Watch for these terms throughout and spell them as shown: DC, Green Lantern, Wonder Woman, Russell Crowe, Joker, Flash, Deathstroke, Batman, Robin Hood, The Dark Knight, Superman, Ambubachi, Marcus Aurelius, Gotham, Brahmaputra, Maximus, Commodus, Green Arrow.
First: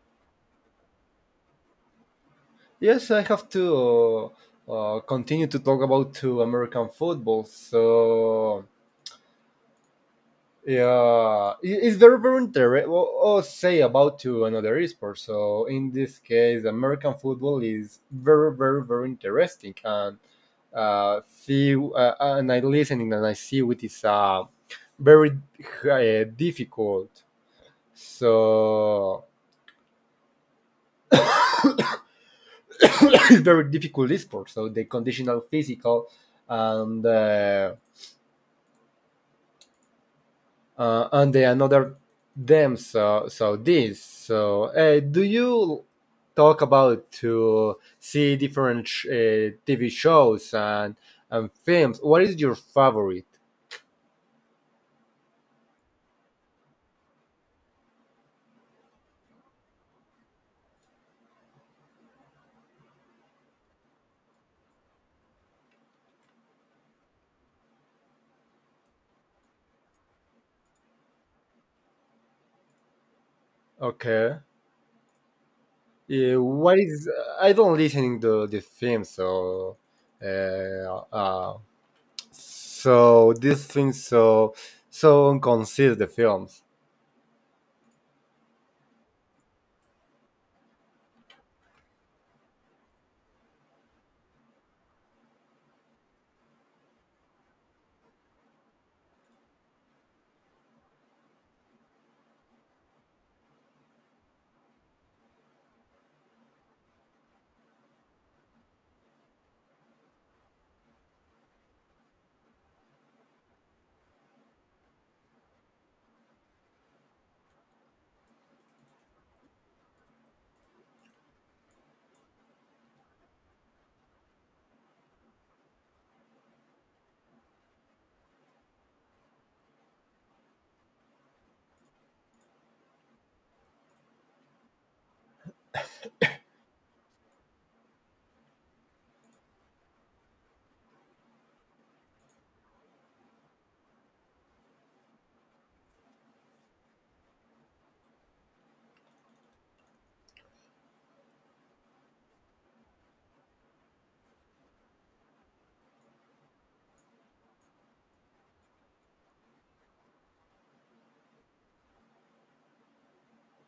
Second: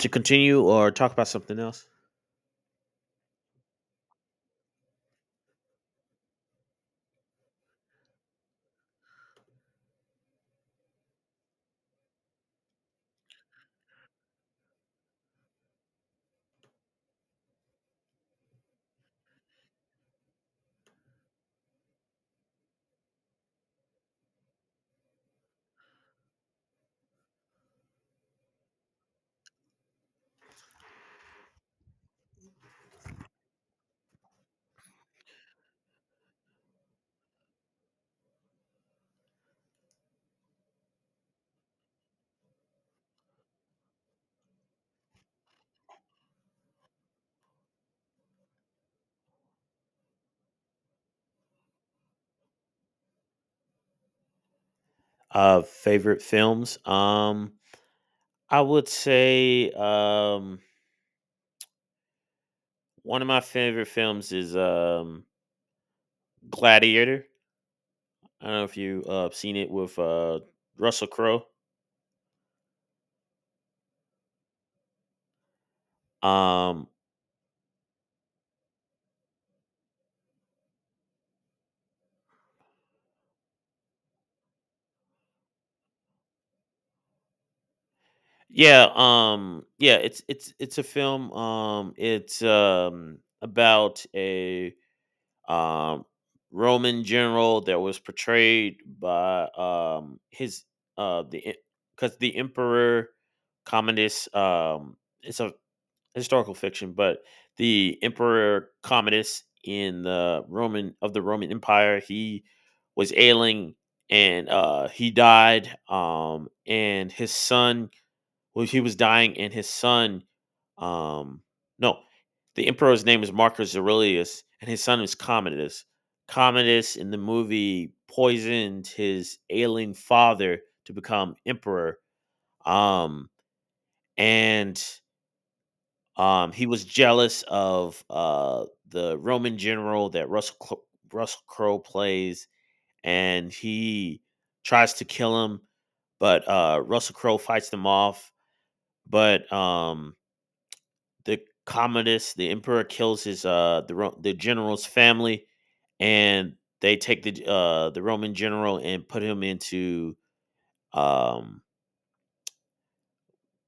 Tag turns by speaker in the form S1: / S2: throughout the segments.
S1: To continue or talk about something else?
S2: Yes, I have to continue to talk about to American football. So yeah, it's very interesting. Or say about to another sport. So in this case, American football is very interesting, and see and I listening and I see it is very difficult. So it's very difficult sport. So the conditional physical and. Uh, and they another them so this so do you talk about to see different tv shows and films what is your favorite
S1: Favorite films? I would say one of my favorite films is Gladiator. I don't know if you seen it with Russell Crowe.
S2: okay what
S1: Um,
S2: is I don't listening to the film so uh, uh so this thing so consider the films.
S1: Yeah, yeah, it's a film. It's about a um Roman general that was portrayed by his the because the emperor Commodus, it's a historical fiction, but the emperor Commodus in the Roman Empire, he was ailing, and he died, and his son, well, he was dying, and his son, um, no, the emperor's name is Marcus Aurelius, and his son is Commodus. Commodus in the movie poisoned his ailing father to become emperor, um, and he was jealous of the Roman general that Russell Crowe plays, and he tries to kill him, but Russell Crowe fights them off. But the Commodus, the emperor kills his the general's family, and they take the Roman general and put him into, um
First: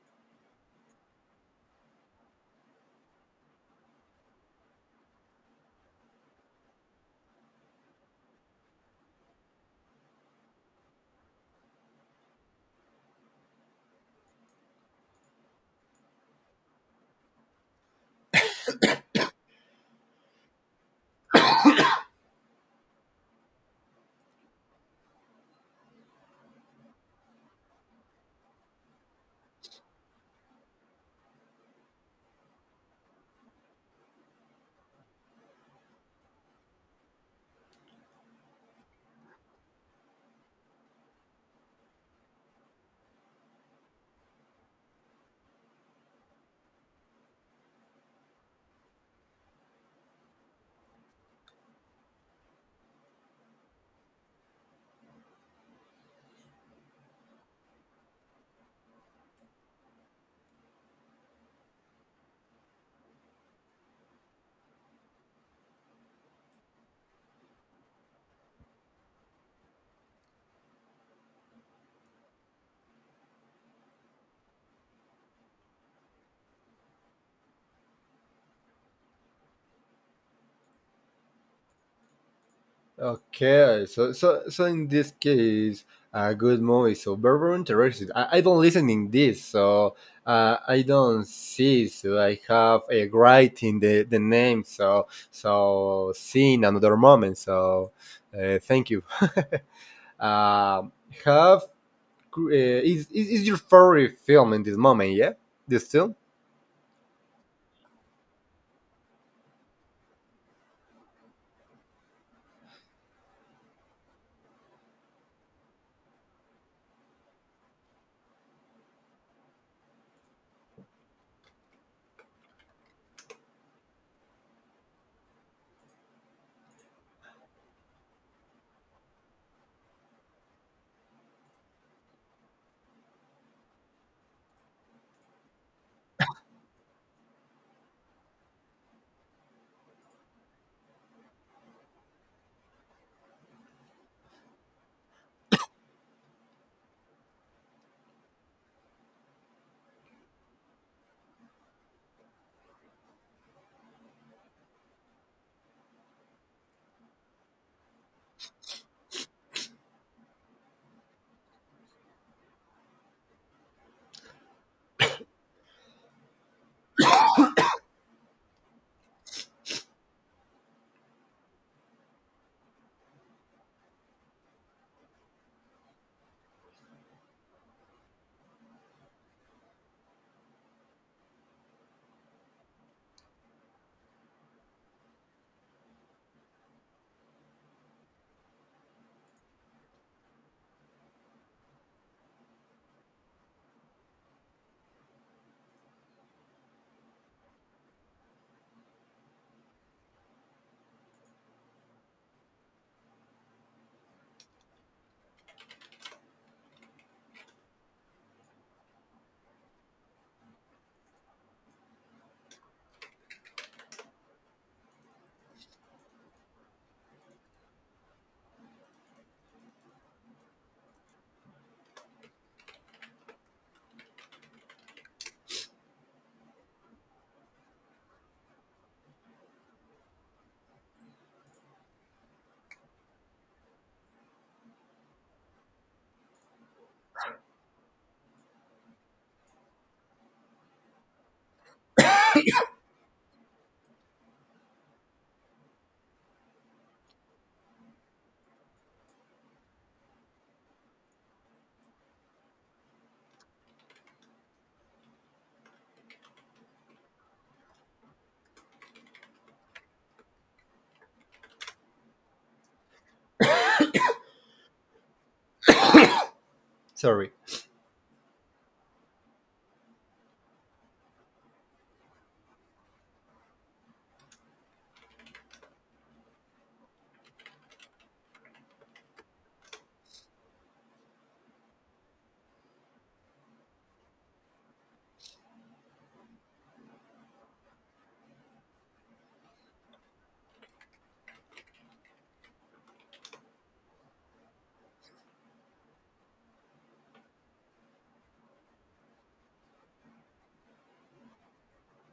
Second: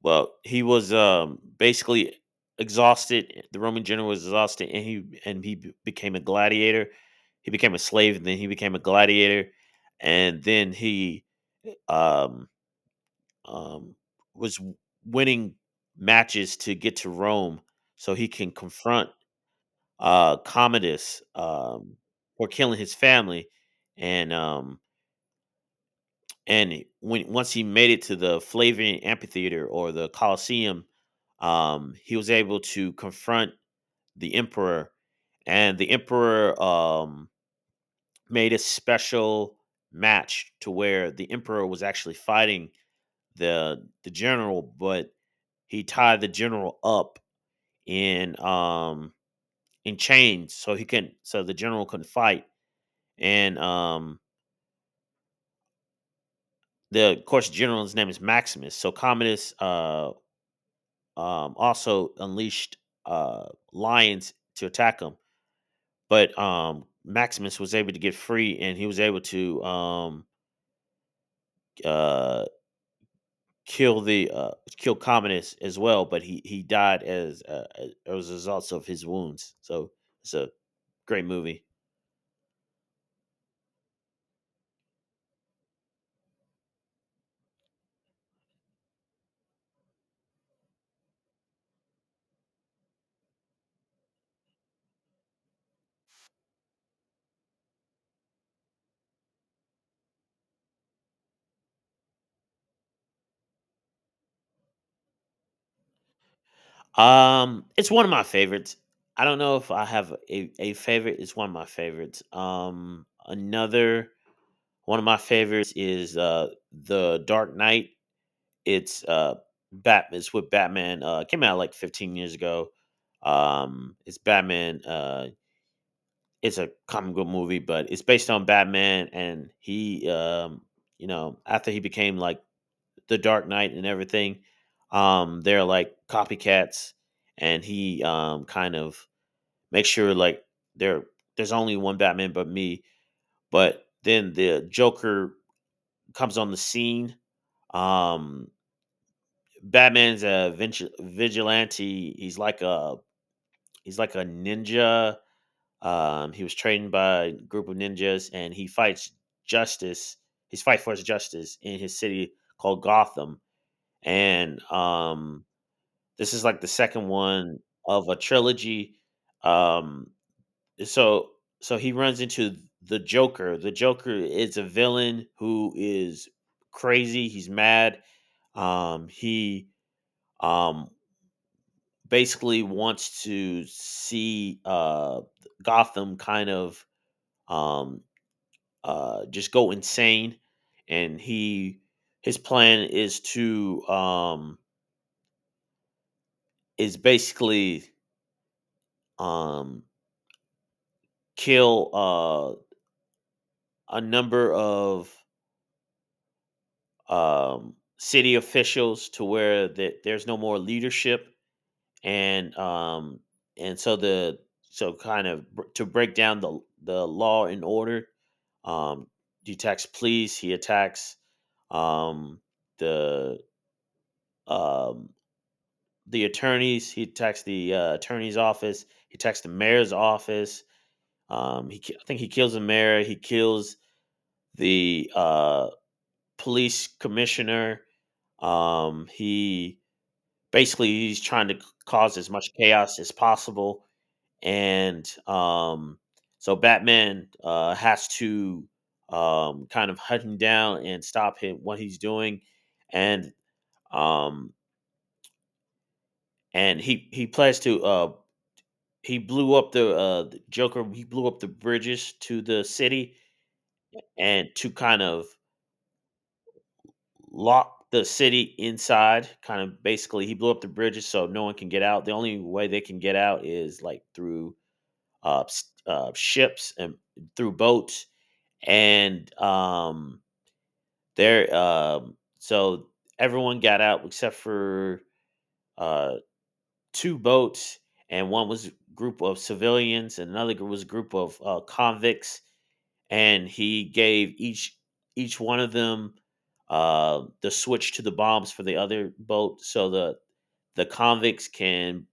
S1: well, he was basically exhausted. The Roman general was exhausted, and he became a gladiator. He became a slave, and then he became a gladiator, and then he um um was winning matches to get to Rome so he can confront Commodus, for killing his family, and um and when once he made it to the Flavian amphitheater or the Colosseum, he was able to confront the emperor. And the emperor made a special match to where the emperor was actually fighting the general, but he tied the general up in chains so he couldn't so the general couldn't fight. And the, of course, general's name is Maximus. So Commodus, also unleashed uh, lions to attack him, but Maximus was able to get free, and he was able to, uh, kill the uh, kill Commodus as well. But he died as as a result of his wounds. So it's a great movie.
S2: Okay, so in this case, a good movie. So very interested. I don't listen in this, so I don't see. So I have a writing the name. So see in another moment. So thank you. um, have is is your favorite film in this moment? Yeah, this film.
S1: It's one of my favorites. I don't know if I have a favorite. It's one of my favorites. Another One of my favorites is The Dark Knight. It's uh it's with Batman. It came out like 15 years ago. It's Batman. It's a comic book movie, but it's based on Batman, and he, after he became like the Dark Knight and everything, they're like copycats, and he kind of makes sure, like, there there's only one Batman but me, but then the Joker comes on the scene. Um, Batman's a vigilante. He's like a ninja. He was trained by a group of ninjas, and he fights justice. His fight for his justice in his city called Gotham. And, this is like the second one of a trilogy. Um, so so he runs into the Joker. The Joker is a villain who is crazy. He's mad. He um basically wants to see, Gotham kind of, um, just go insane, and he his plan is to, is basically, um, kill, a number of, city officials, to where that there's no more leadership, and um and so, the so kind of, to break down the law and order. um he attacks police. He attacks um the um the attorneys. He attacks the attorney's office. He attacks the mayor's office. I think he kills the mayor. He kills the police commissioner. He Basically, he's trying to cause as much chaos as possible, and so Batman has to, kind of hunt him down and stop him what he's doing. And um, and he plans to, he blew up the Joker he blew up the bridges to the city and to kind of
S2: Sorry.
S1: lock the city inside, kind of. Basically, he blew up the bridges so no one can get out. The only way they can get out is like through ships and through boats. And there so everyone got out except for uh two boats, and one was a group of civilians, and another group was a group of convicts. And he gave each one of them the switch to the bombs for the other boat, so the convicts can,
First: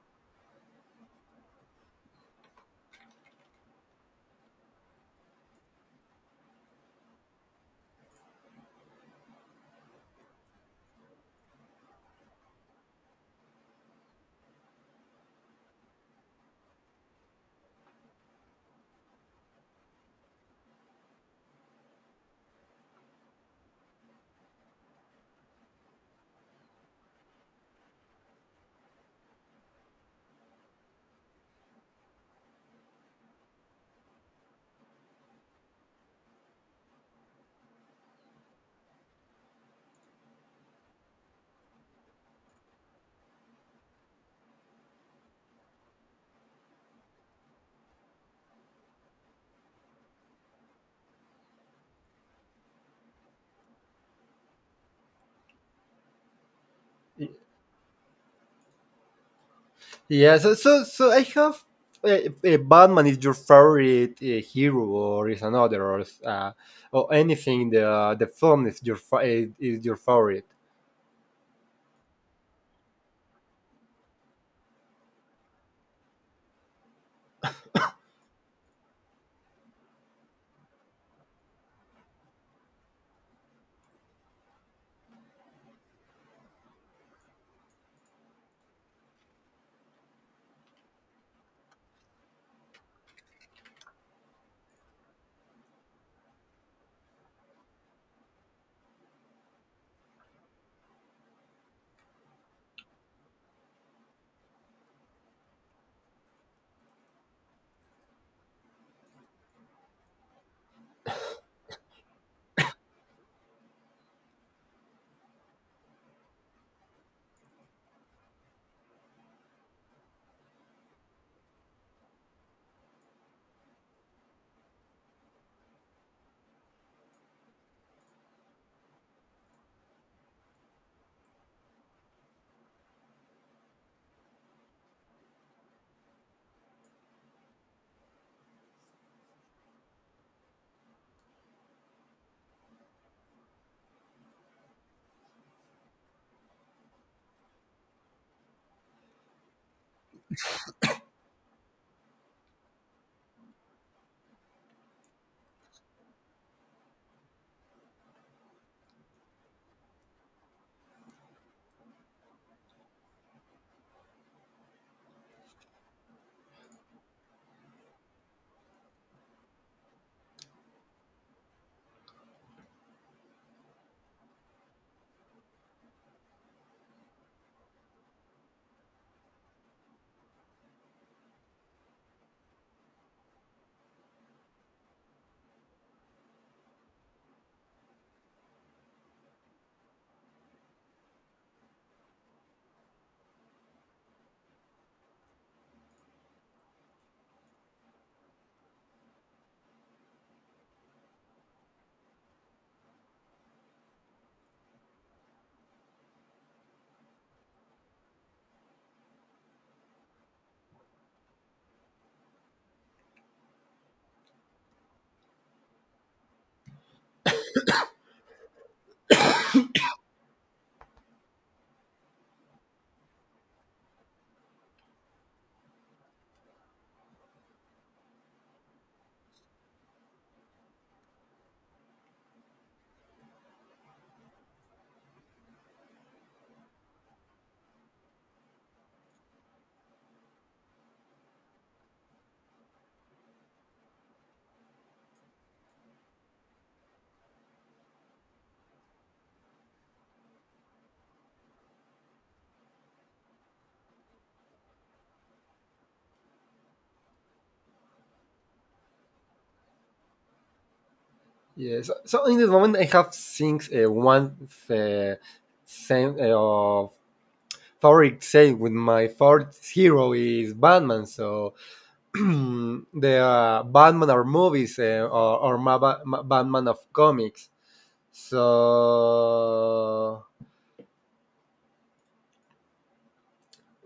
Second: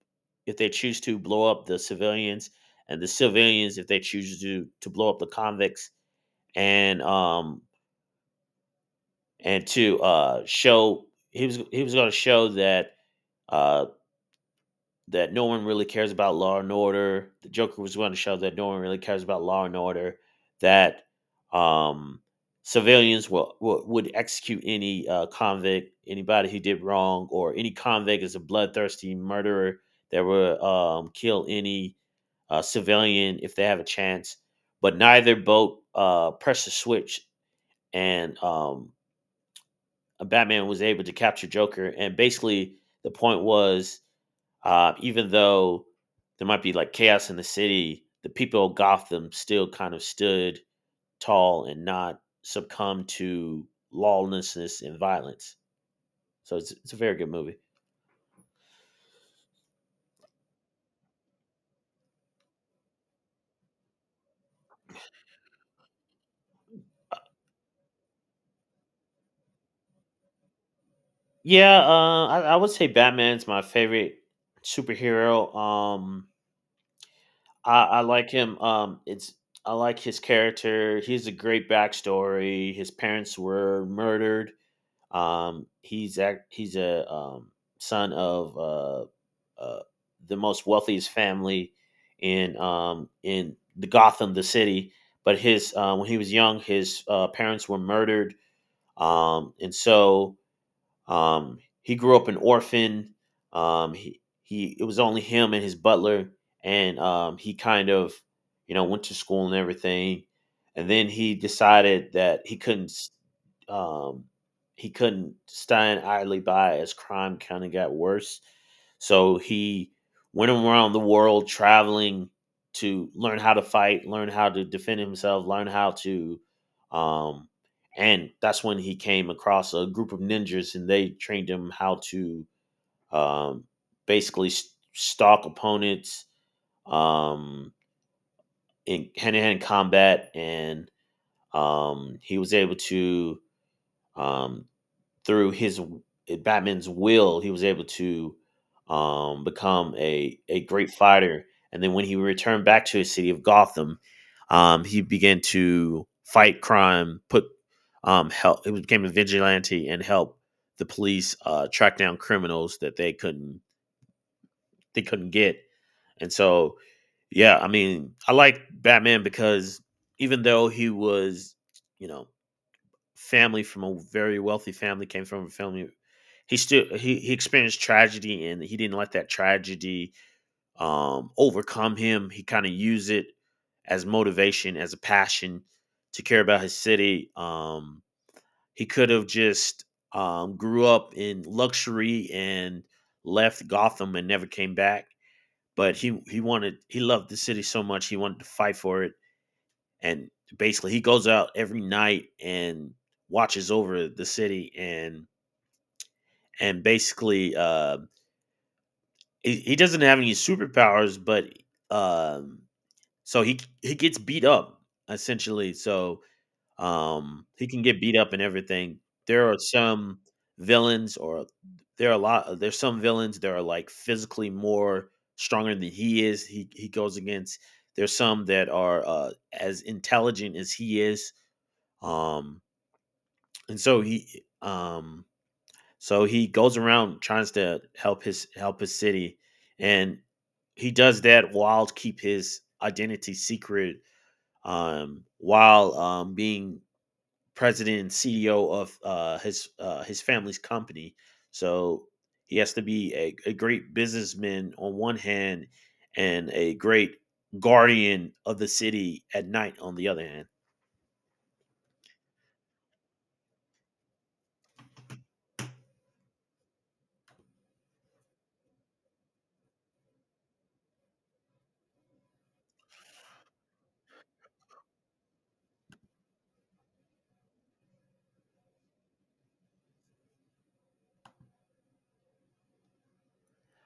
S1: if they choose to, blow up the civilians, and the civilians, if they choose to, blow up the convicts. And um and to, show he was going to show that, uh, that no one really cares about law and order. The Joker was going to show that no one really cares about law and order. That, um, civilians, will would execute any, convict, anybody who did wrong, or any convict is a bloodthirsty murderer that will, kill any, civilian if they have a chance. But neither boat pressed the switch, and, Batman was able to capture Joker, and basically the point was, even though there might be like chaos in the city, the people of Gotham still kind of stood tall and not succumb to lawlessness and violence. So it's a very good movie.
S2: Yeah, so I have uh, Batman is your favorite hero, or is another, or or anything. The film is your is your favorite.
S1: Yeah, I would say Batman's my favorite superhero. I like him. It's I like his character. He has a great backstory. His parents were murdered. He's a, son of, the most wealthiest family in the Gotham, the city. But his when he was young, his parents were murdered, and so, he grew up an orphan. He it was only him and his butler, and he kind of went to school and everything, and then he decided that um, he couldn't stand idly by as crime kind of got worse. So he went around the world traveling to learn how to fight, learn how to defend himself, learn how to, um, and that's when he came across a group of ninjas, and they trained him how to, um, basically stalk opponents, um, in hand-to-hand combat, and, he was able to um, through his Batman's will, he was able to, become a great fighter. And then when he returned back to his city of Gotham, he began to fight crime, put, help. He became a vigilante and help the police track down criminals that they couldn't get. And so, yeah, I mean, I like Batman because even though he was, you know, family from a very wealthy family, came from a family, he still, he experienced tragedy, and he didn't let that tragedy overcome him. He kind of used it as motivation, as a passion, to care about his city. He could have just grew up in luxury and left Gotham and never came back. But he wanted he loved the city so much, he wanted to fight for it, and basically, he goes out every night and watches over the city, and basically, he doesn't have any superpowers. But um so he gets beat up, essentially. So he can get beat up and everything. There are some villains, or there's some villains that are like physically more stronger than he is, he goes against. There's some that are as intelligent as he is. um And so, he goes around trying to help his city, and he does that while to keep his identity secret, while being president and CEO of his family's company. So he has to be a great businessman on one hand and a great guardian of the city at night on the other hand.
S2: Yeah. So in this moment, I have things one same of favorite saying with my favorite hero is Batman. So the Batman are movies or my Batman of comics. So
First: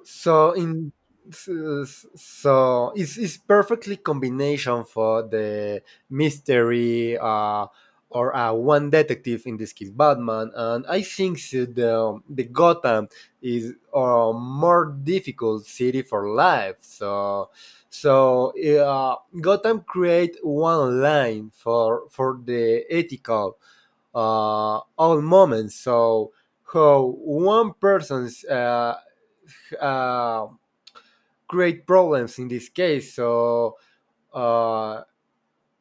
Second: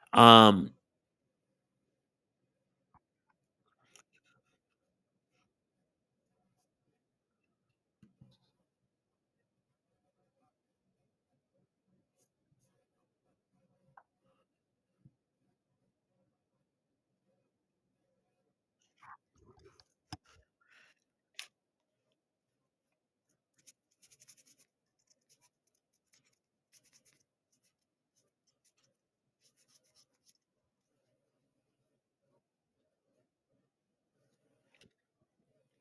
S2: so
S1: Um
S2: in so it's perfectly combination for the mystery or one detective in this case Batman, and I think so the Gotham is a more difficult city for life so so uh, Gotham create one line for the ethical all moments. So how one person's uh, great problems in this case. So uh,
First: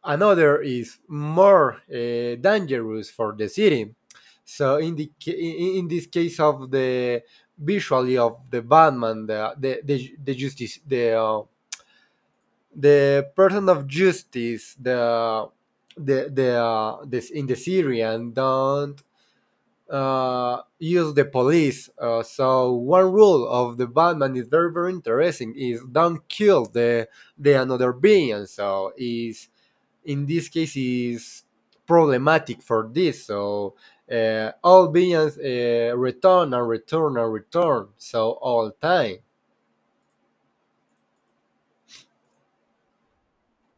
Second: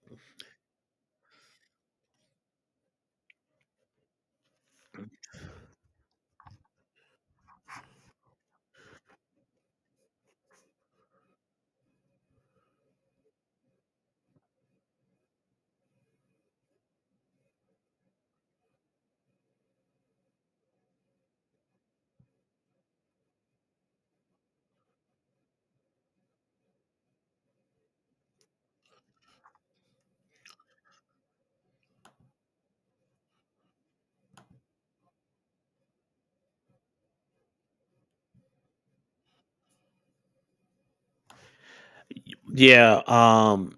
S2: another is more dangerous for the city. So in the in this case of the visually of the Batman, the justice, the person of justice, the this in the Syrian don't use the police. So one rule of the Batman is very interesting is don't kill the another being. So is in this case is problematic for this. So all beings return and return and return. So all time.
S1: yeah. um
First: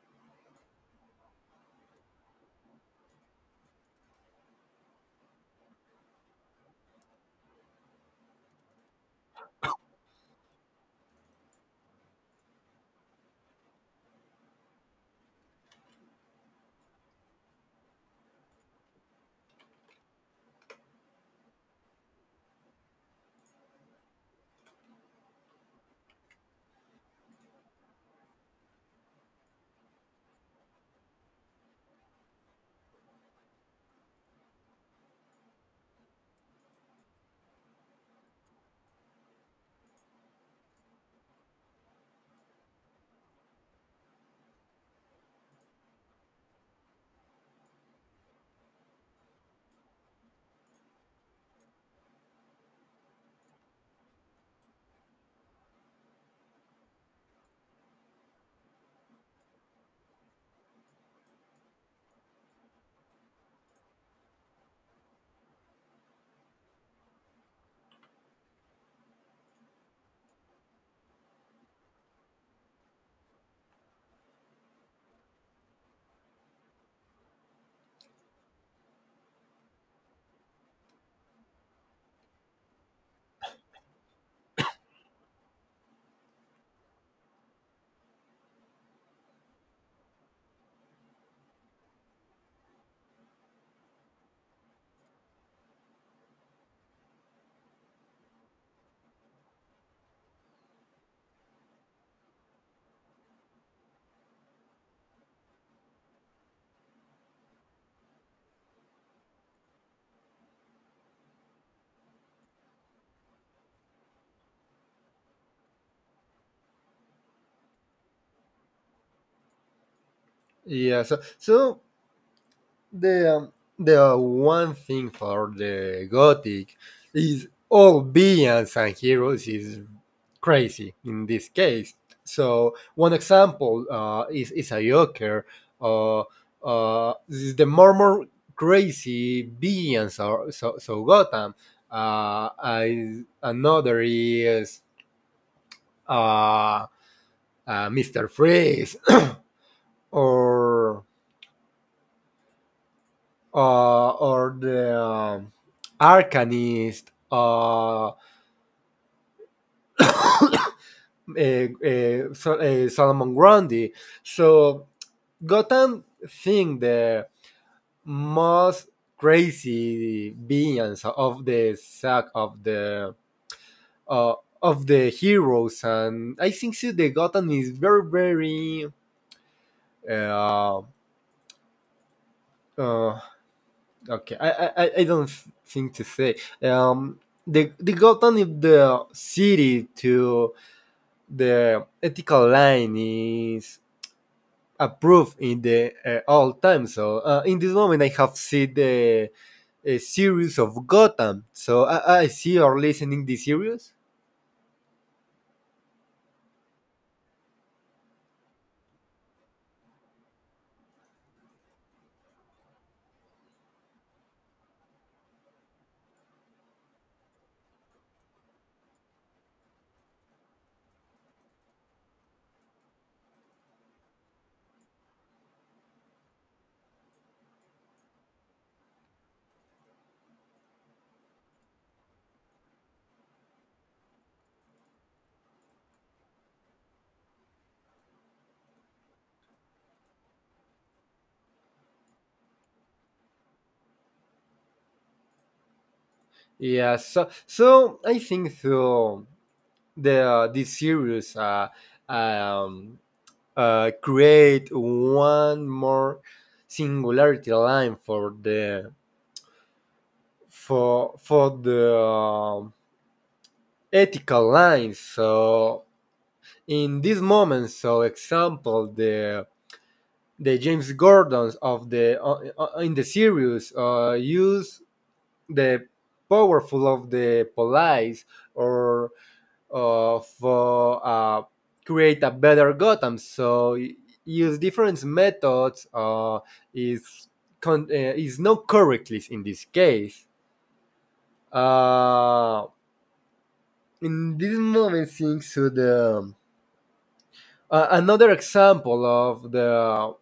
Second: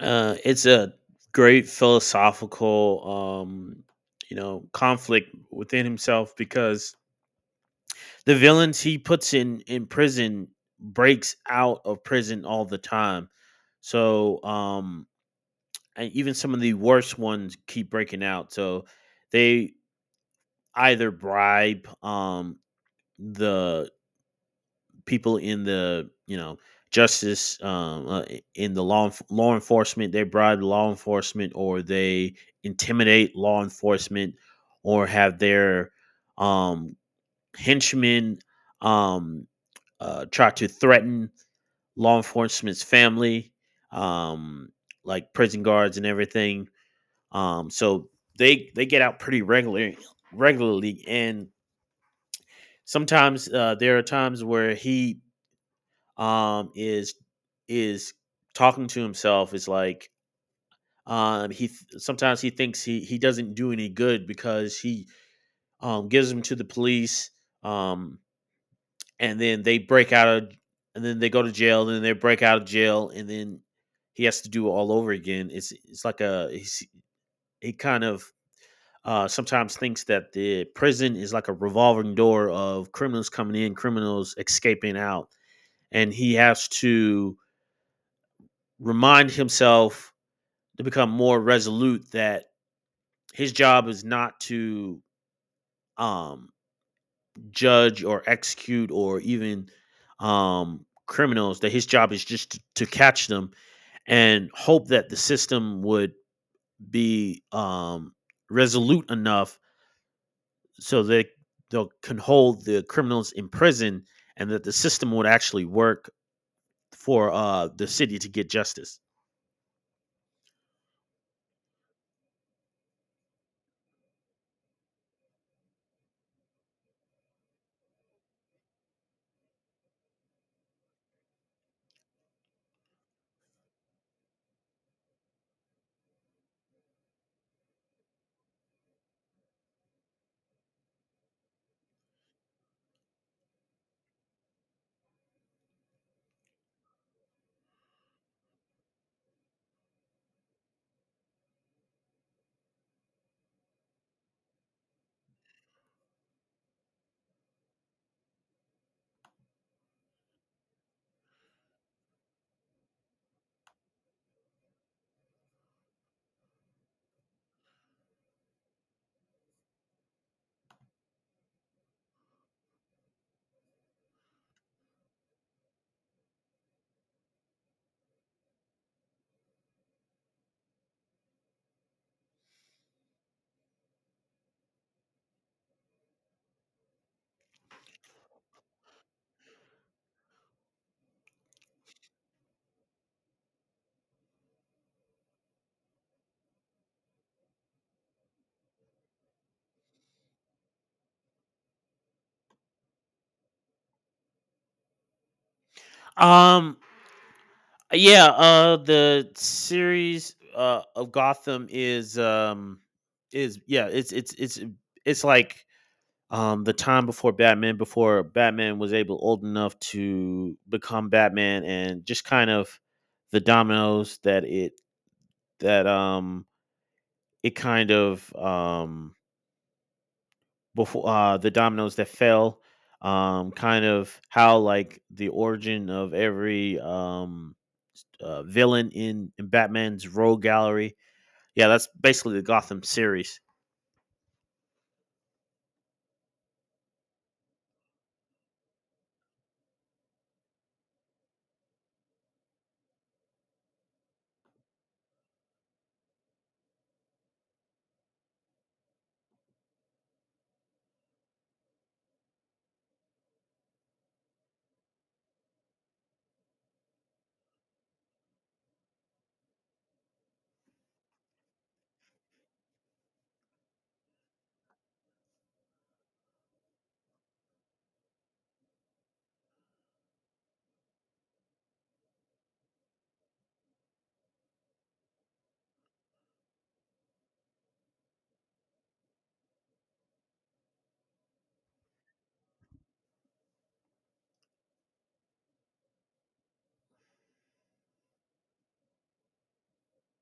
S1: Uh, It's a great philosophical, conflict within himself because the villains he puts in prison breaks out of prison all the time. So, and even some of the worst ones keep breaking out. So they either bribe the people in the justice, in the law enforcement. They bribe law enforcement, or they intimidate law enforcement, or have their um, henchmen, um, try to threaten law enforcement's family, um, like prison guards and everything. So they get out pretty regularly, and sometimes there are times where he, um is is talking to himself. Is like Sometimes he thinks he doesn't do any good because he, gives them to the police, um and then they break out of and then they go to jail, and then they break out of jail, and then he has to do it all over again. It's like, he kind of, sometimes thinks that the prison is like a revolving door of criminals coming in, criminals escaping out, and he has to remind himself to become more resolute, that his job is not to, um judge or execute or even, criminals, that his job is just to catch them and hope that the system would be, resolute enough so that they can hold the criminals in prison, and that the system would actually work for the city to get justice.
S2: Yeah. So so the the one thing for the gothic is all villains and heroes is crazy in this case. So one example is a Joker. Uh, this is the more crazy villains are so so Gotham. I, another is uh, Mister Freeze or or the Arcanist, Solomon Grundy. So Gotham think the most crazy villains of the saga uh, of the heroes, and I think so the Gotham is very very. Uh, uh, okay, I don't think to say. Um, the got is the city to the ethical line is approved in the all time. So in this moment, I have seen the a series of Gotham. So I see or listening this series.
S1: um Yeah, the series, of Gotham is, is, yeah, it's, it's like, the time before Batman, before Batman was, able old enough to become Batman, and just kind of, the dominoes that it kind of before the dominoes that fell, kind of how, like, the origin of every, villain in, Batman's Rogue Gallery. Yeah, that's basically the Gotham series.
S2: Yeah. So I think so the this series um, create one more singularity line for the ethical line. So in these moments so example the james gordons of the in the series use the powerful of the police or for create a better Gotham so use different methods is is not correctly in this case uh, in this moment things to the another example of the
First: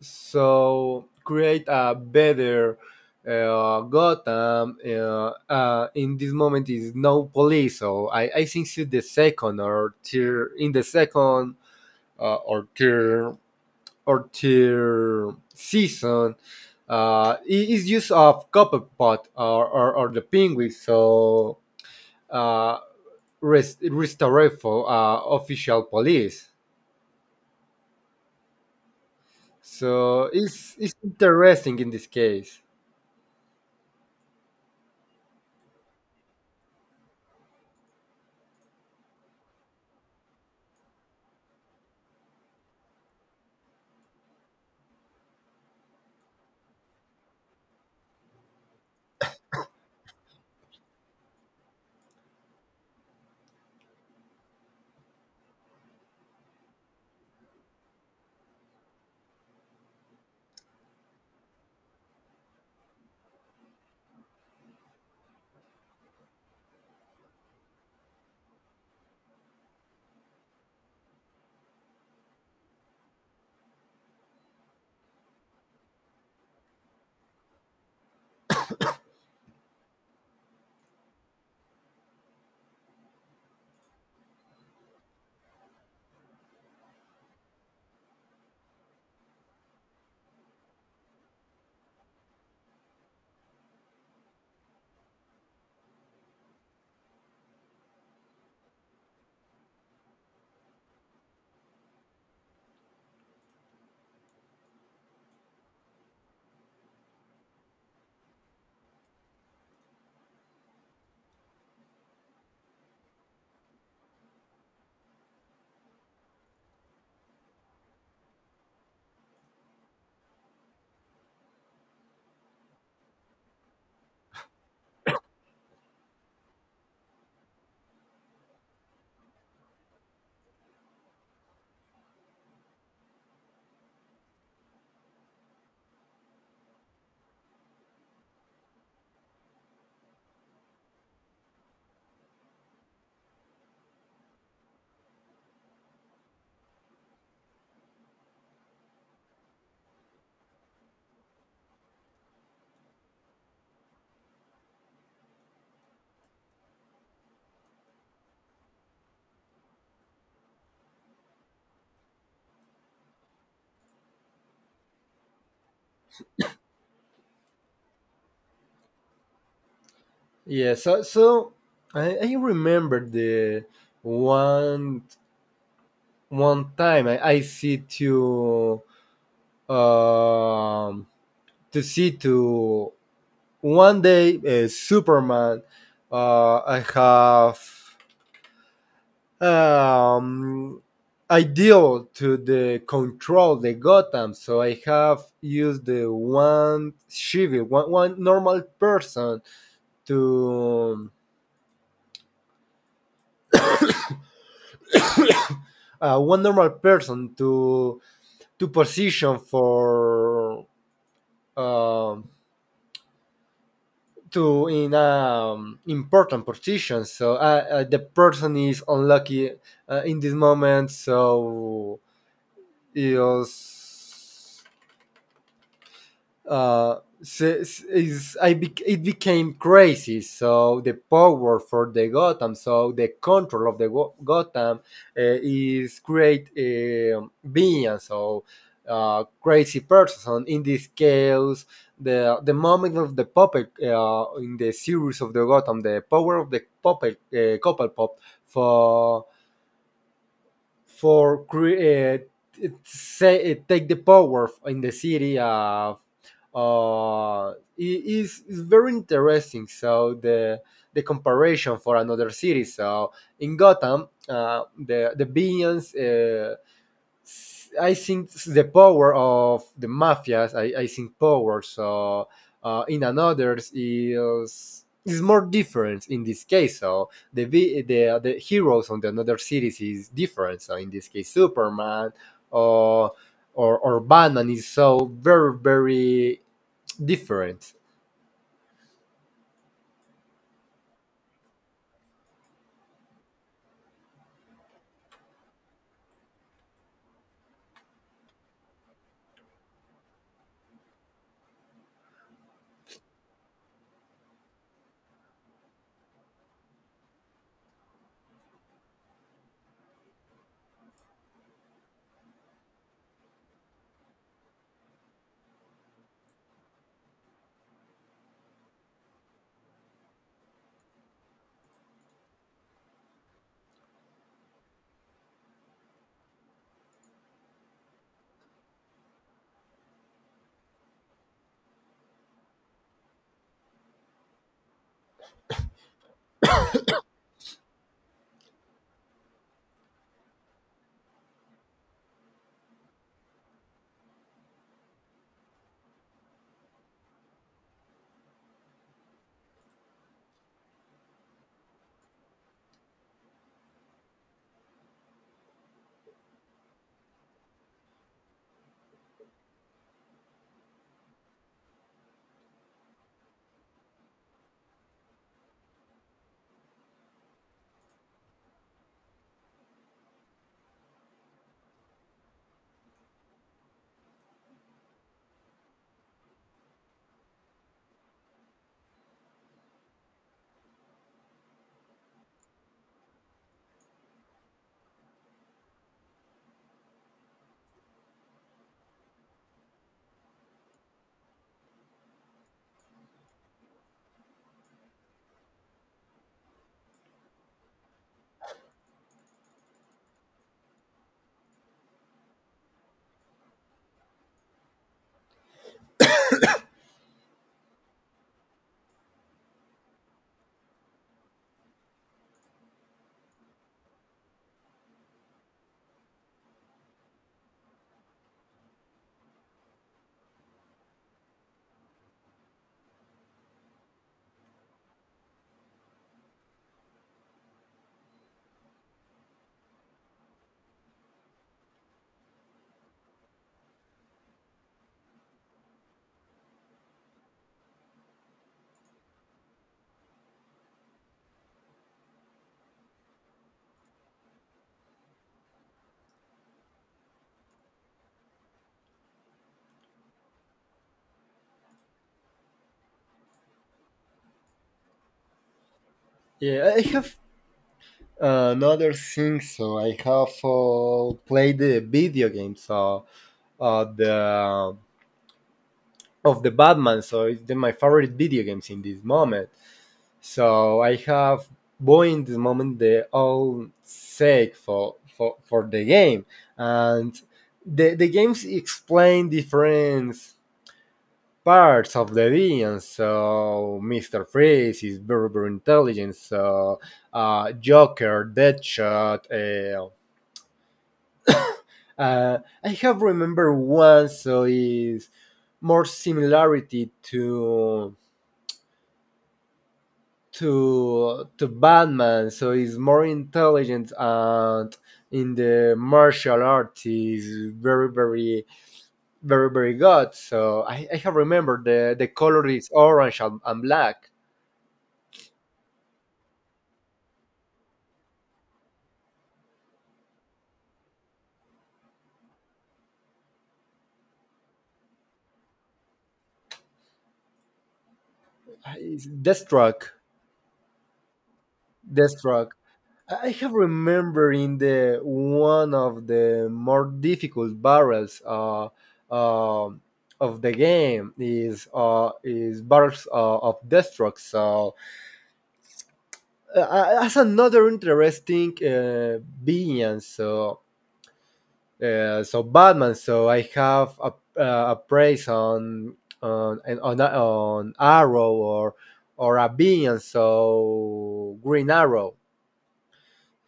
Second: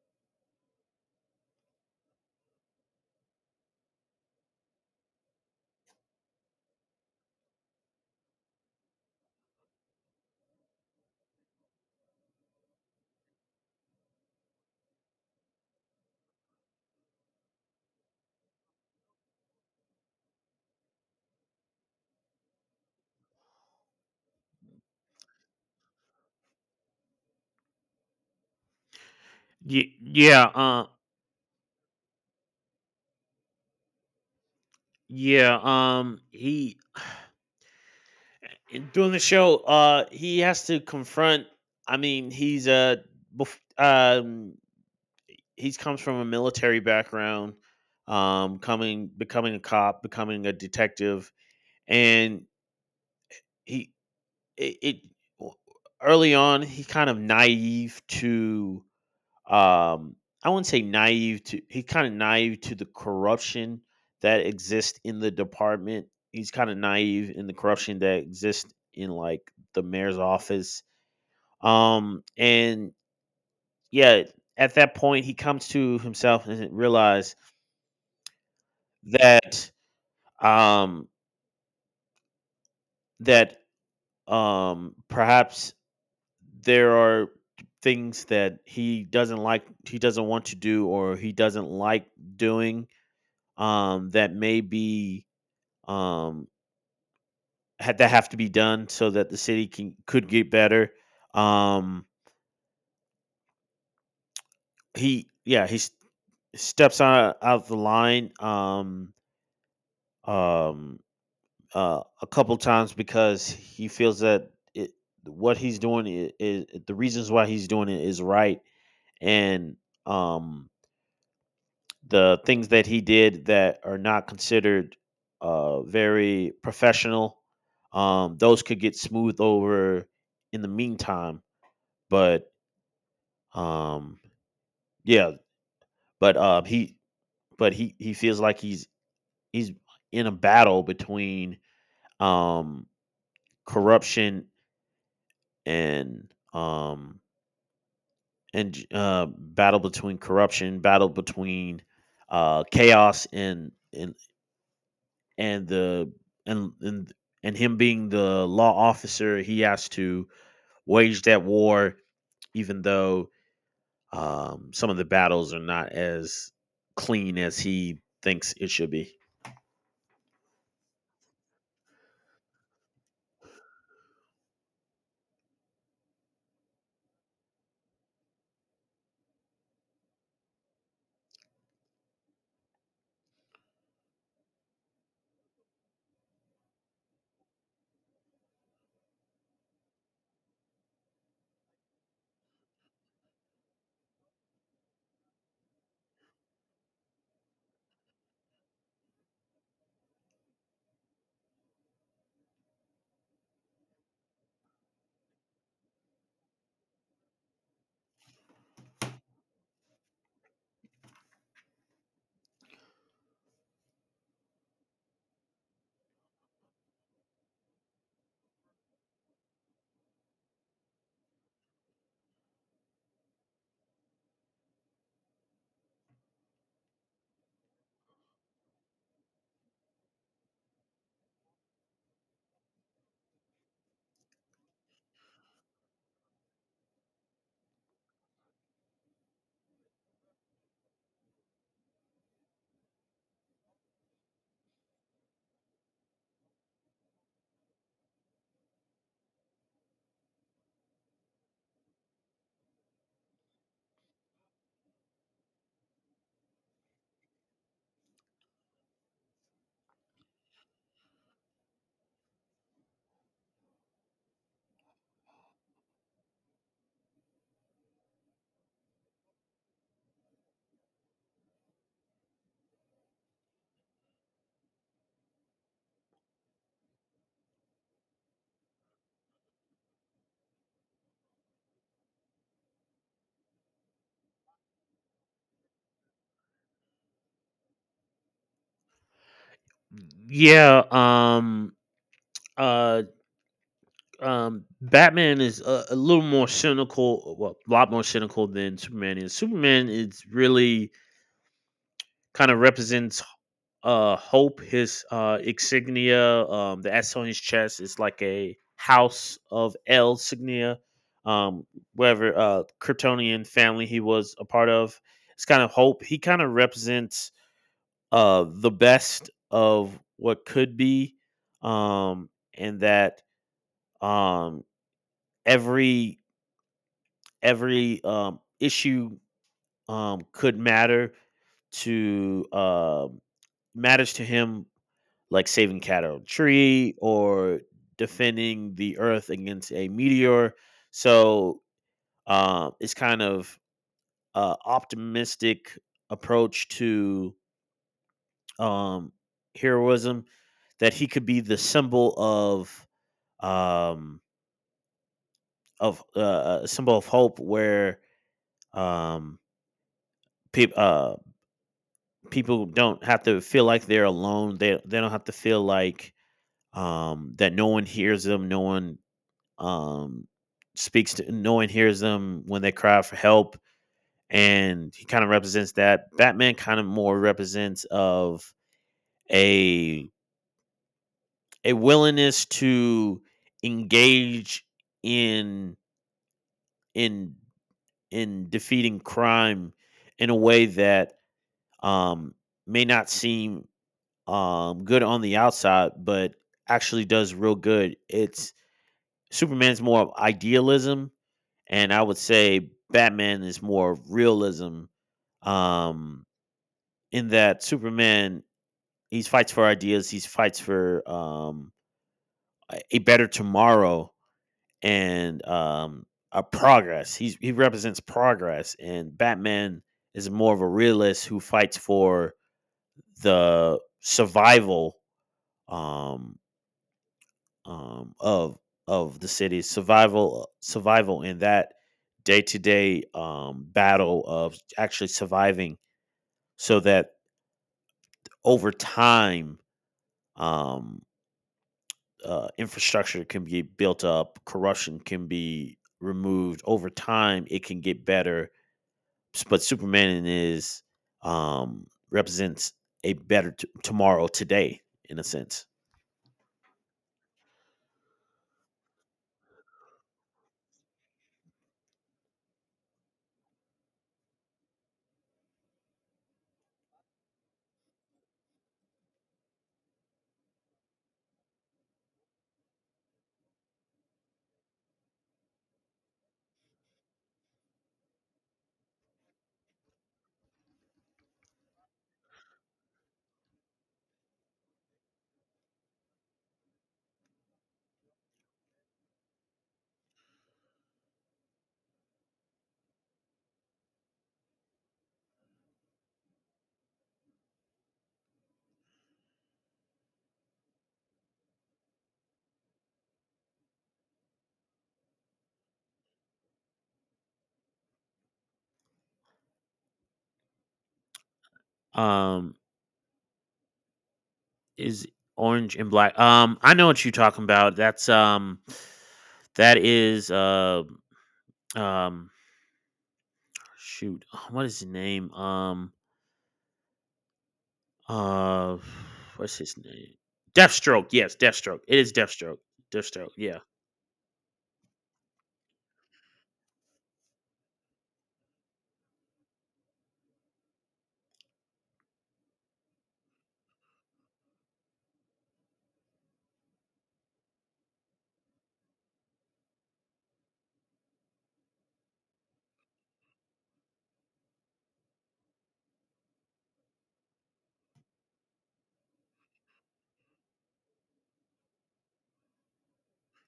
S2: so create a better Gotham. In this moment is no police, so I think it's the second or tier in the second uh, or tier or tier season. It is use of Copperpot or the penguin, so uh, restore official police.
S1: Ye-
S2: So
S1: yeah, uh,
S2: it's interesting in this case.
S1: yeah. He in doing the show, he has to confront. I mean, he's bef- um, he's comes from a military background, coming becoming a cop, becoming a detective, and he it early on he kind of naive to, um I wouldn't say naive to, the corruption that exists in the department. He's kind of naive in the corruption that exists in like the mayor's office. And yeah, at that point he comes to himself and realize that, um that, perhaps there are things that he doesn't like, he doesn't want to do, or he doesn't like doing, that may be um had that have to be done so that the city can, could get better. um he, yeah, he steps out the line, um a couple times, because he feels that, what he's doing is the reasons why he's doing it is right, and, um the things that he did that are not considered, very professional, those could get smoothed over in the meantime. But, um, yeah, he, but he feels like he's in a battle between, um, corruption, and, battle between corruption, battle between, chaos, and the and and him being the law officer, he has to wage that war, even though, some of the battles are not as clean as he thinks it should be.
S2: Yeah, so so I remember the one one time I see to um to see to one day Superman I have ideal to the control the Gotham so I have used the one civil one one normal person to one normal person to position for um to in important position. So the person is unlucky in this moment. So is uh, is it became crazy. So the power for the Gotham, so the control of the Gotham is great being. So crazy person in this chaos. The moment of the puppet in the series of the Gotham, the power of the puppet, couple pop for for create say it take the power in the city of is very interesting so the comparison for another city so in Gotham the villains I think the power of the mafias. I think power. So in another's is more different in this case. So the the heroes on the another series is different. So in this case, Superman or or Batman is so very different.
S1: Yeah, uh, Batman is a little more cynical, well, a lot more cynical than Superman is. Superman is really kind of represents, hope. His, insignia, that's on his chest, is like a house of L signia, um whatever kryptonian family he was a part of. It's kind of hope. He kind of represents, the best of what could be, um and that, um every every, issue, could matter to matters to him, like saving cat out of a tree, or defending the earth against a meteor. So, it's kind of, optimistic approach to, um, heroism, that he could be the symbol of, um, a symbol of hope, where, um, peop uh, people don't have to feel like they're alone. They don't have to feel like, that no one hears them, um, no one hears them when they cry for help. And he kind of represents that. Batman kind of more represents of a a willingness to engage in in in defeating crime, in a way that, um may not seem, good on the outside, but actually does real good. It's, Superman's more of idealism, and I would say Batman is more realism. Um, in that, Superman, he fights for ideas, he fights for, a better tomorrow, and, a progress. He represents progress, and Batman is more of a realist who fights for the survival, um um of of the city, survival in that day to day, battle of actually surviving, so that over time, um, infrastructure can be built up, corruption can be removed. Over time, it can get better. But Superman is, represents a better tomorrow today, in a sense.
S2: Yeah, I have another thing. So I have played the video game. So the of the Batman. So it's the, my favorite video games in this moment. So I have bought in this moment the all sake for the game, and the games explain different parts of the villain. So Mister Freeze is very intelligent. So Joker, Deadshot. I have remember one, so is more similarity to to Batman, so he's more intelligent and in the martial arts is very good. So I have remembered the color
S1: Um,
S2: is orange and black.
S1: is orange and black? I know what you're talking about. That's, that is, um, shoot, what is his name? Uh,
S2: It's
S1: what's his
S2: Deathstroke.
S1: name? Deathstroke. Yes, Deathstroke. It is
S2: Deathstroke.
S1: Deathstroke.
S2: I
S1: Deathstroke.
S2: have
S1: Yeah.
S2: remembered in the one of the more difficult barrels um of the game is barrels of Deathstroke. So that's another interesting villain. So so Batman. So I have a praise on Arrow or a villain. So Green Arrow.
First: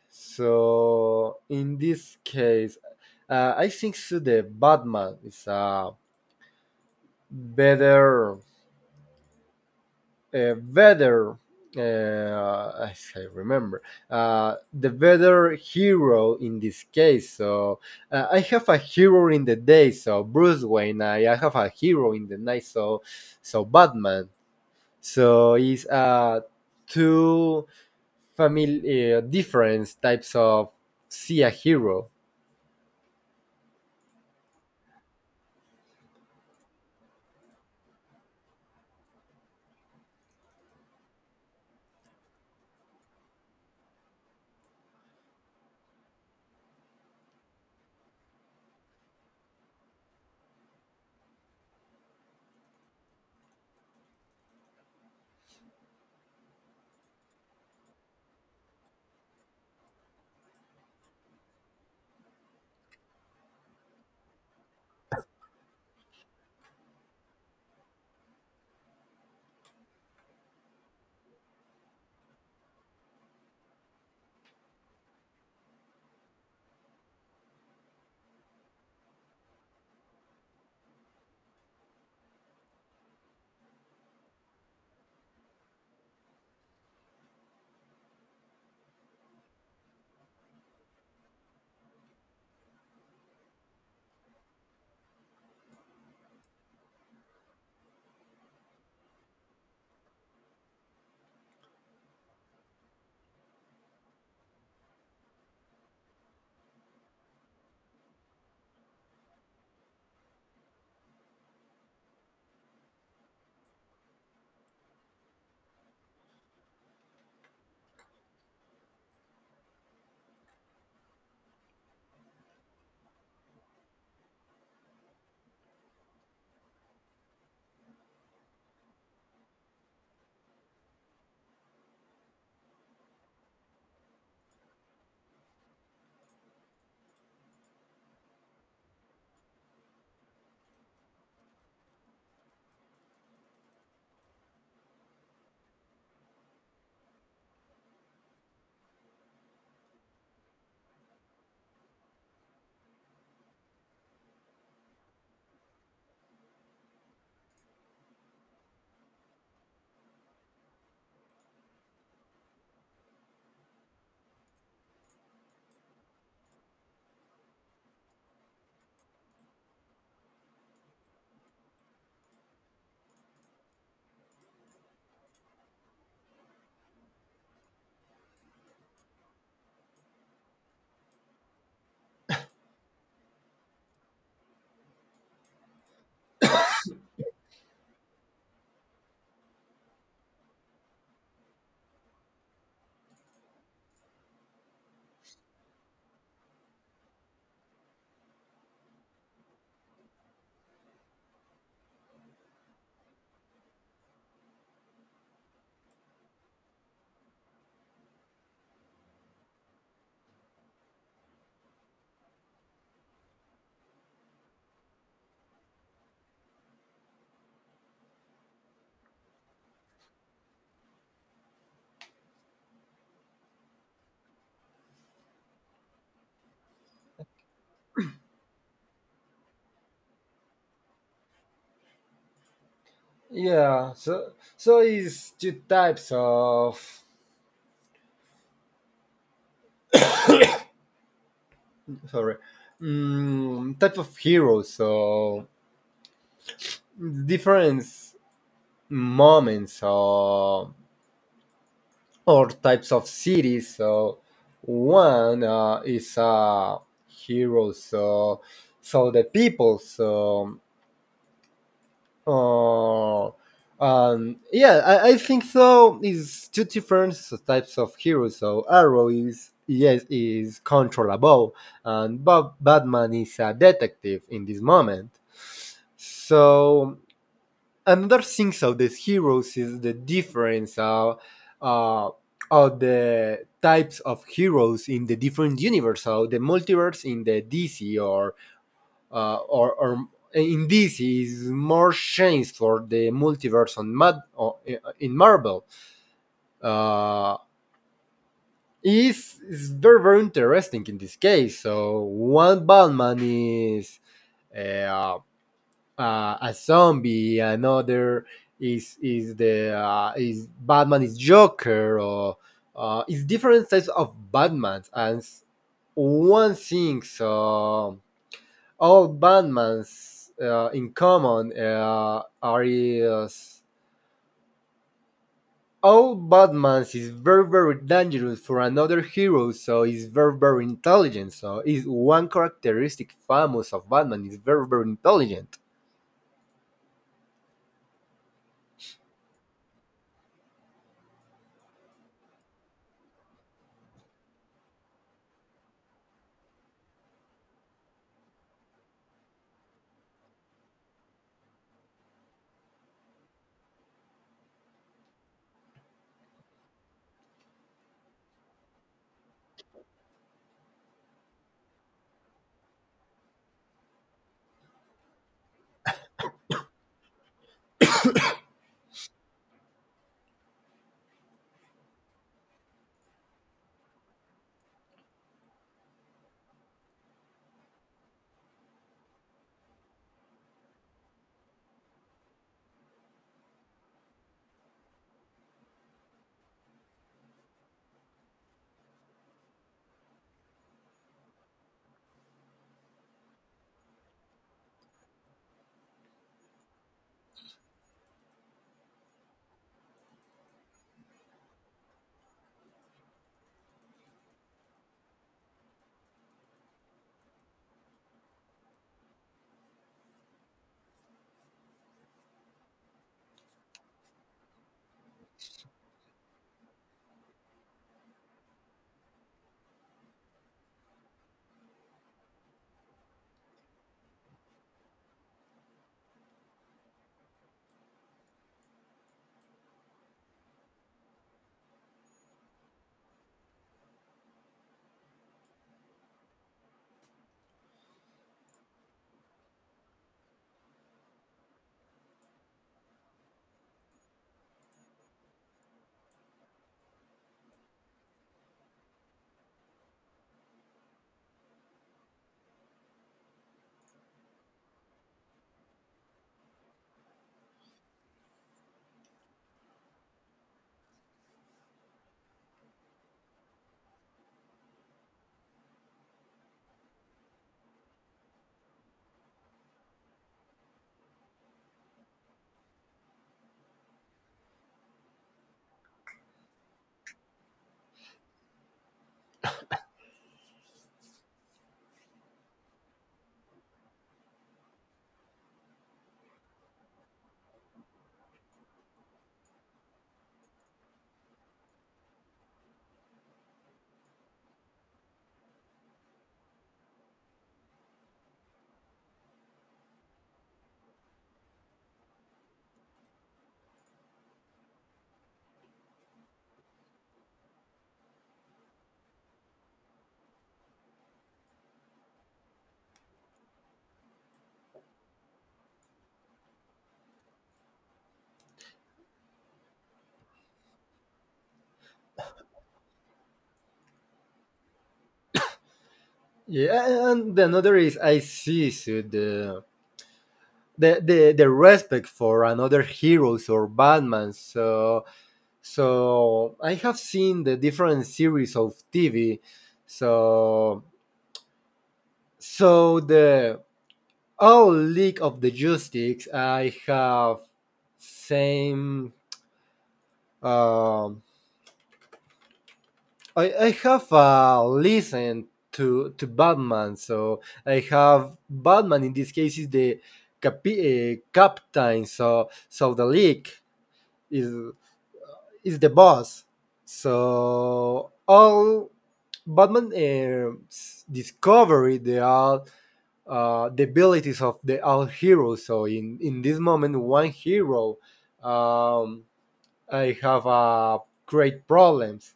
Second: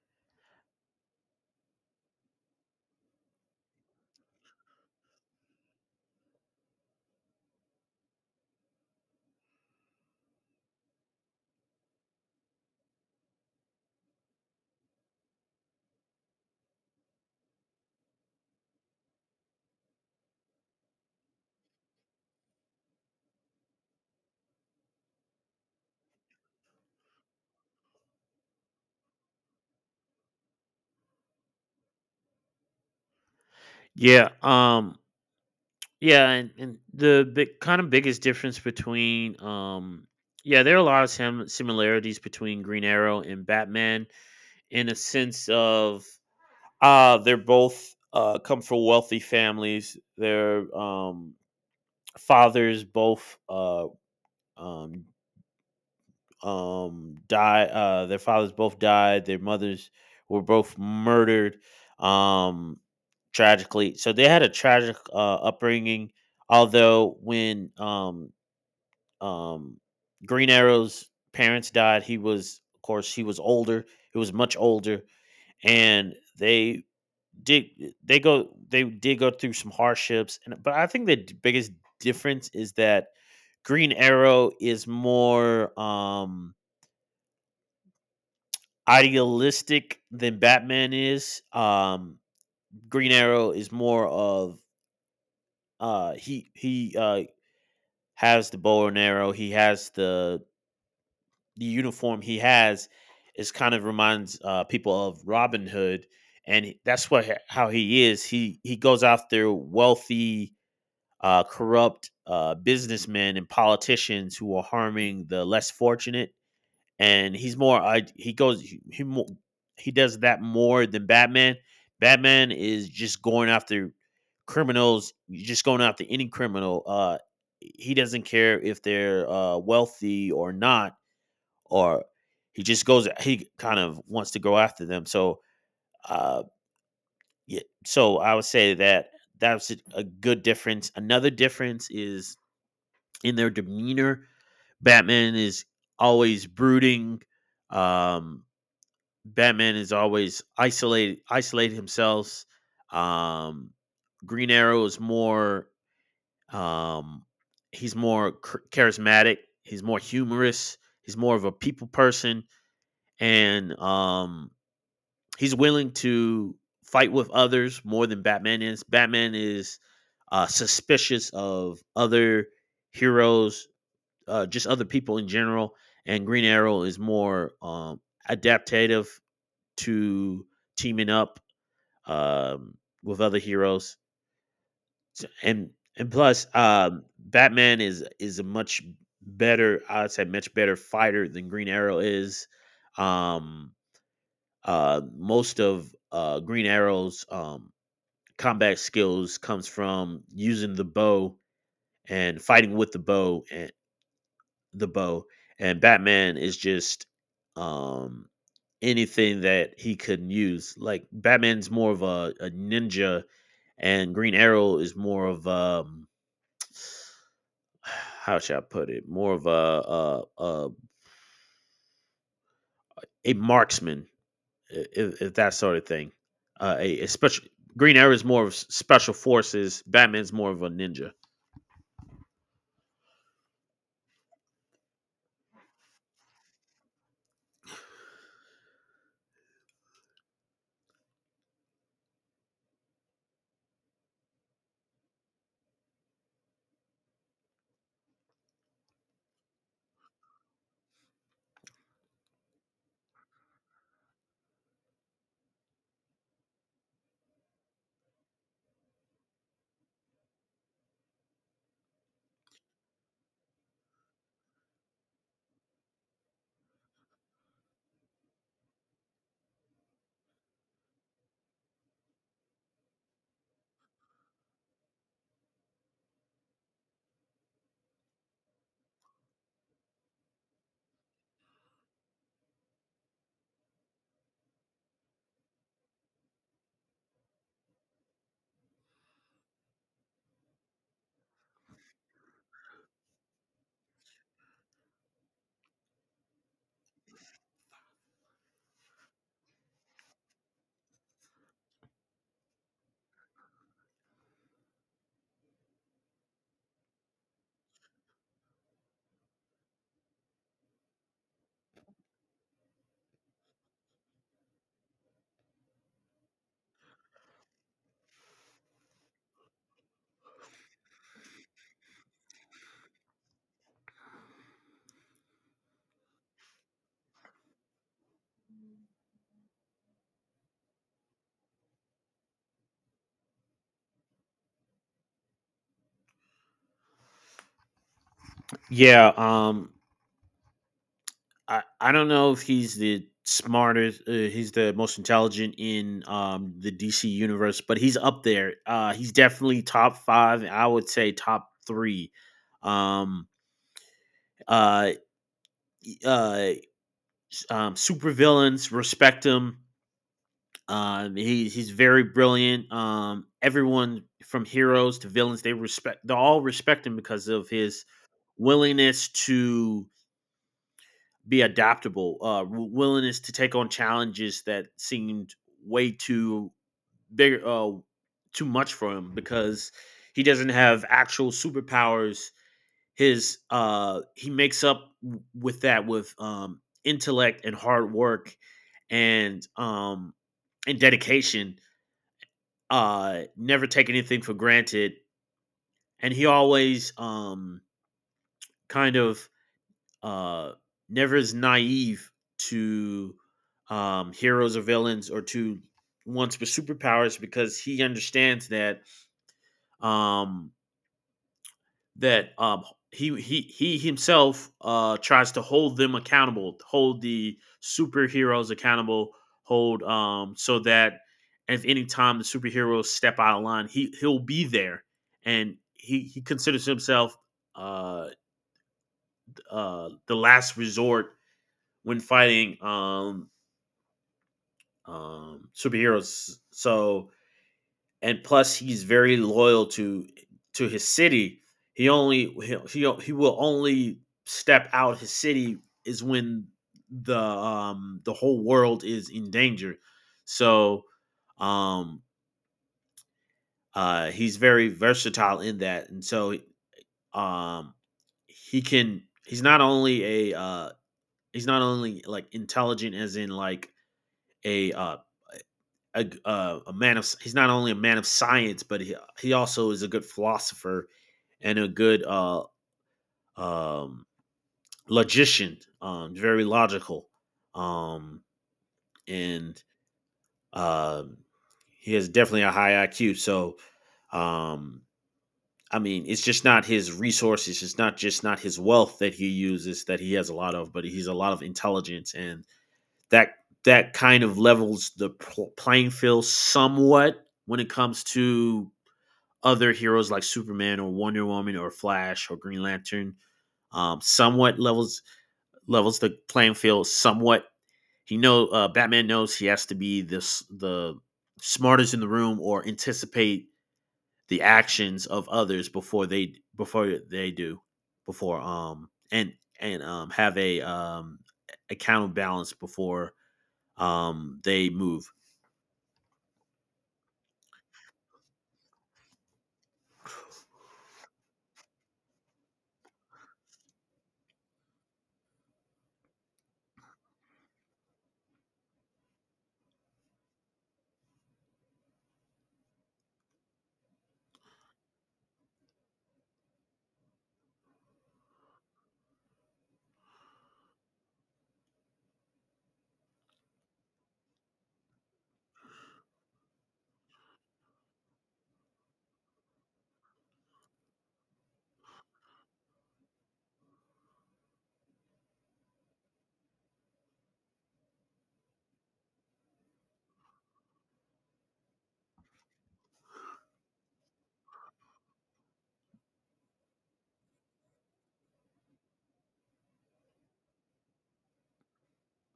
S2: So in this case, I think so the Batman is a better weather. I remember the weather hero in this case. So I have a hero in the day, so Bruce Wayne. I have a hero in the night, so so Batman. So it's two family different types of see a hero.
S1: Yeah. Yeah. And the big kind of biggest difference between, Yeah, there are a lot of similarities between Green Arrow and Batman, in a sense of, they're both come from wealthy families. Their, fathers both, um die their fathers both died. Their mothers were both murdered, um tragically, so they had a tragic, upbringing, although when, um Green Arrow's parents died, he was, of course, he was older, he was much older. And they did did go through some hardships. And, but I think the biggest difference is that Green Arrow is more, idealistic than Batman is. Green Arrow is more of, he has the bow and arrow. He has the uniform. He has, is kind of reminds, people of Robin Hood, and, that's what, how he is. He goes after wealthy, corrupt, businessmen and politicians who are harming the less fortunate, and he's more, I he goes he, mo- he does that more than Batman. Batman is just going after criminals, just going after any criminal. He doesn't care if they're, wealthy or not, or he just goes. He kind of wants to go after them. So, uh, yeah. So I would say that that's a good difference. Another difference is in their demeanor. Batman is always brooding, um, Batman is always isolated, isolate himself. Um, Green Arrow is more, um, he's more charismatic. He's more humorous. He's more of a people person, and, he's willing to fight with others more than Batman is. Batman is, suspicious of other heroes, just other people in general. And Green Arrow is more, adaptative to teaming up, um, with other heroes. So- and and plus, Batman is a much better, I'd say, much better fighter than Green Arrow is. Um, Most of, Green Arrow's, combat skills comes from using the bow, and fighting with the bow, and, the bow. And Batman is just, um anything that he could use, like Batman's more of a ninja, and Green Arrow is more of, how shall I put it, more of a marksman, if that sort of thing, a special. Green Arrow is more of special forces, Batman's more of a ninja.
S2: Yeah, so it's two types of sorry, mm, type of heroes. So different moments or types of cities. So one is a hero. So so the people. So uh, yeah, I think so. Is two different types of heroes. So Arrow is yes is controllable, and Bob, Batman is a detective in this moment. So another thing of these heroes is the difference uh, of the types of heroes in the different universes, so the multiverse in the DC or uh, or, or in DC is more chance for the multiverse on Mad or in Marvel. Uh, is very very interesting in this case. So one Batman is. Uh, a zombie. Another is the is Batman is Joker or is different types of Batmans. And one thing so all Batmans in common are is all Batmans is very very dangerous for another hero. So is very very intelligent. So is one characteristic famous of Batman is very very intelligent.
S1: Yeah, I don't know if he's the smartest. He's the most intelligent in, the DC universe, but he's up there. He's definitely top five. I would say top three. Um, uh, uh, Super villains respect him. He's very brilliant. Everyone, from heroes to villains, they respect. They all respect him because of his willingness to be adaptable, willingness to take on challenges that seemed way too big, too much for him, because he doesn't have actual superpowers. His, he makes up with that, with, intellect and hard work, and um, and dedication. Never take anything for granted, and he always, kind of, uh, never is naive to, heroes or villains, or to ones with superpowers, because he understands that, um, that, he himself, tries to hold them accountable, hold the superheroes accountable, hold, so that, if any time the superheroes step out of line, he'll be there. And he considers himself, uh, the last resort when fighting, superheroes. So, and plus, he's very loyal to his city. He only, he will only step out his city, is when the whole world is in danger. So, um he's very versatile in that. And so, um he's not only a he's not only, like, intelligent as in, like, a uh A a man of he's not only a man of science, but he also is a good philosopher, and a good, um logician, very logical. Um and uh he has definitely a high IQ. So, um I mean, it's just not his resources, it's not just not his wealth that he uses, that he has a lot of, but he's a lot of intelligence, and that that kind of levels the playing field somewhat, when it comes to other heroes like Superman, or Wonder Woman, or Flash, or Green Lantern. Somewhat levels, the playing field. Somewhat, he know Batman knows he has to be, this, the smartest in the room, or anticipate the actions of others before, they do, before, and have a, a counterbalance, before, they move.
S2: Yeah, and the another is I see so the respect for another heroes or Batman. So so I have seen the different series of TV. So so the all League of the Justice I have same um I have listened to Batman, so I have Batman in this case is the captain, so so the league is is the boss. So all Batman discovery they are the abilities of the all heroes. So in this moment, one hero, um, I have great problems.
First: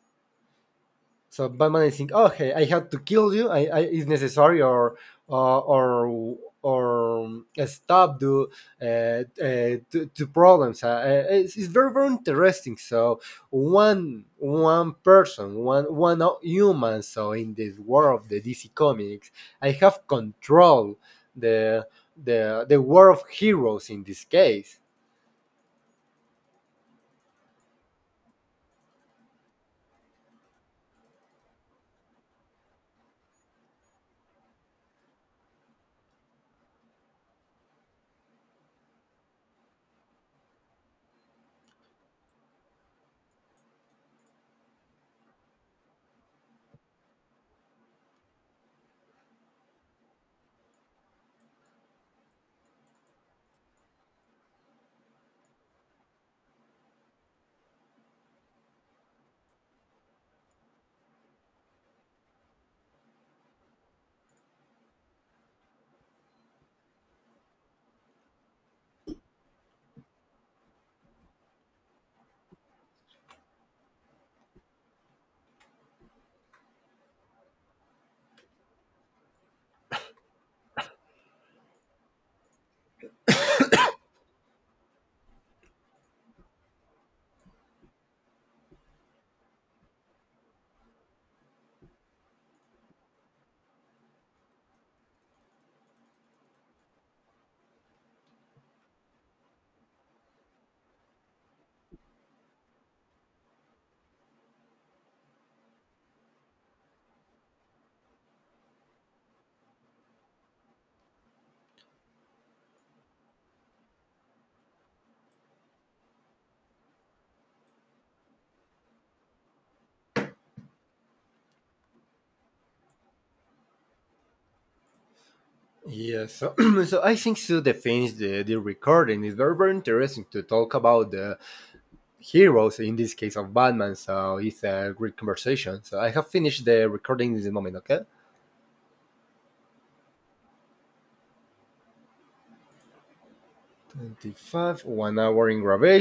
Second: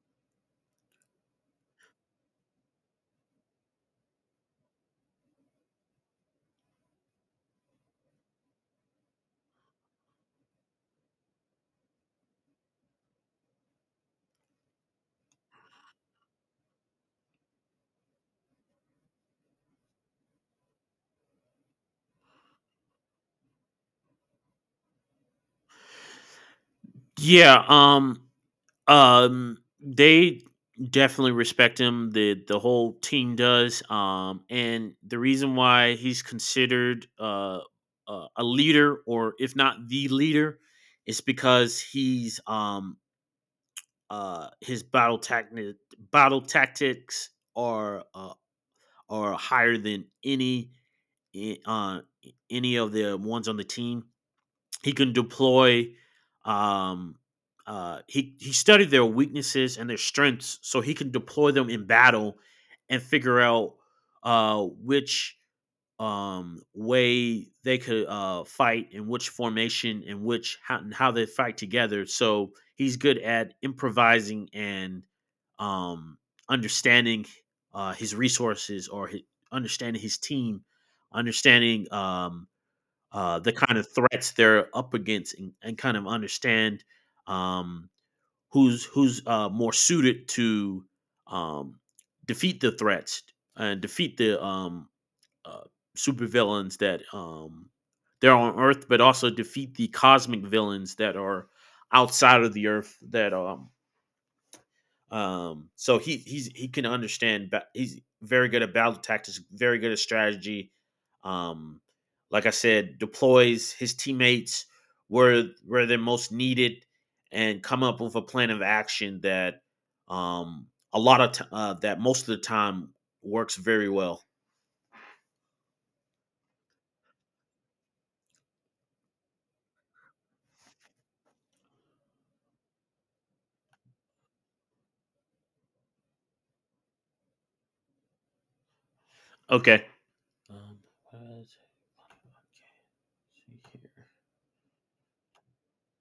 S2: So Batman is think, okay, I have to kill you. I it's necessary or or, or stop do, uh, uh, two, two problems. It's very very interesting. So one one person, one, one human. So in this world of the DC comics, I have control the the world of heroes in this case.
S1: Yeah. They definitely respect him. The whole team does. And the reason why he's considered, a leader, or if not the leader, is because he's, his battle tactics are, are higher than any, i- uh any of the ones on the team. He can deploy. Um, he studied their weaknesses and their strengths, so he can deploy them in battle, and figure out, which, way they could, fight, in which formation, and which how, and how they fight together. So he's good at improvising and, um, understanding, his resources or his, understanding his team, understanding, the kind of threats they're up against, and kind of understand, um, who's, more suited to, um, defeat the threats, and defeat the, uh, supervillains that, they're on Earth, but also defeat the cosmic villains that are outside of the Earth, that, so he can understand. He's very good at battle tactics, very good at strategy. Um, like I said, deploys his teammates where, they're most needed, and come up with a plan of action that, um, a lot of t- that most of the time works very well.
S2: Yes, so, so I think so. The finish the recording is very very interesting to talk about the heroes in this case of Batman so it's a great conversation so I have finished the recording in this moment. Okay.
S1: Okay. Um, what is- okay, see here.
S2: 25 one hour in graduation.